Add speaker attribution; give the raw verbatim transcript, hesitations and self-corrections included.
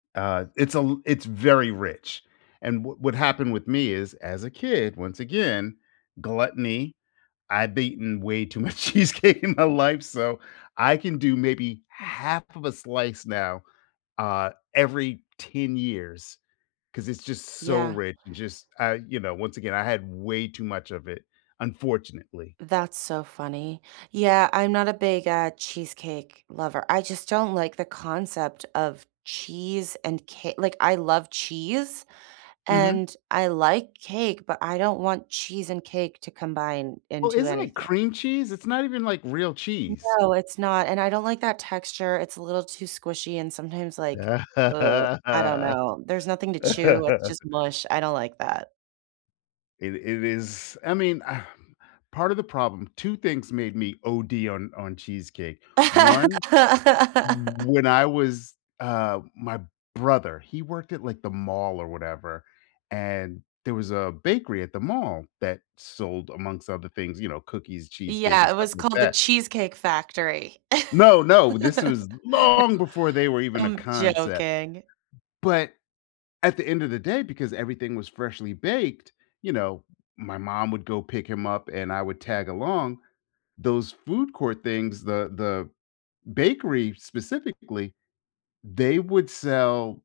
Speaker 1: Uh, it's a it's very rich. And w what happened with me is, as a kid, once again, gluttony. I've eaten way too much cheesecake in my life, so I can do maybe half of a slice now, uh, every ten years, 'cause it's just so
Speaker 2: Yeah.
Speaker 1: rich and just, uh, you know, once again, I had way too much of it, unfortunately.
Speaker 2: That's so funny. Yeah. I'm not a big, uh, cheesecake lover. I just don't like the concept of cheese and ca like, I love cheese
Speaker 1: Mhm.
Speaker 2: and I like cake, but I don't want cheese and cake to combine
Speaker 1: Well,
Speaker 2: into
Speaker 1: isn't it
Speaker 2: anything.
Speaker 1: cream cheese? It's not even, like, real cheese.
Speaker 2: No, it's not. And I don't like that texture, it's a little too squishy and sometimes, like, ugh, I don't know. There's nothing to chew. It's just mush. I don't like that.
Speaker 1: It it is I mean, um, part of the problem two things made me OD on on cheesecake. one, when I was, uh my brother, he worked at, like, the mall or whatever, and there was a bakery at the mall that sold amongst other things, you know, cookies, cheesecake,
Speaker 2: Yeah.
Speaker 1: and
Speaker 2: It
Speaker 1: stuff
Speaker 2: was
Speaker 1: like
Speaker 2: called The
Speaker 1: that
Speaker 2: Cheesecake Factory.
Speaker 1: No. No. This
Speaker 2: No.
Speaker 1: was long before they were even a
Speaker 2: I'm
Speaker 1: concept.
Speaker 2: joking.
Speaker 1: But, at the end of the day, because everything was freshly baked, you know, my mom would go pick him up and I would tag along, those food court things, the the bakery specifically, they would sell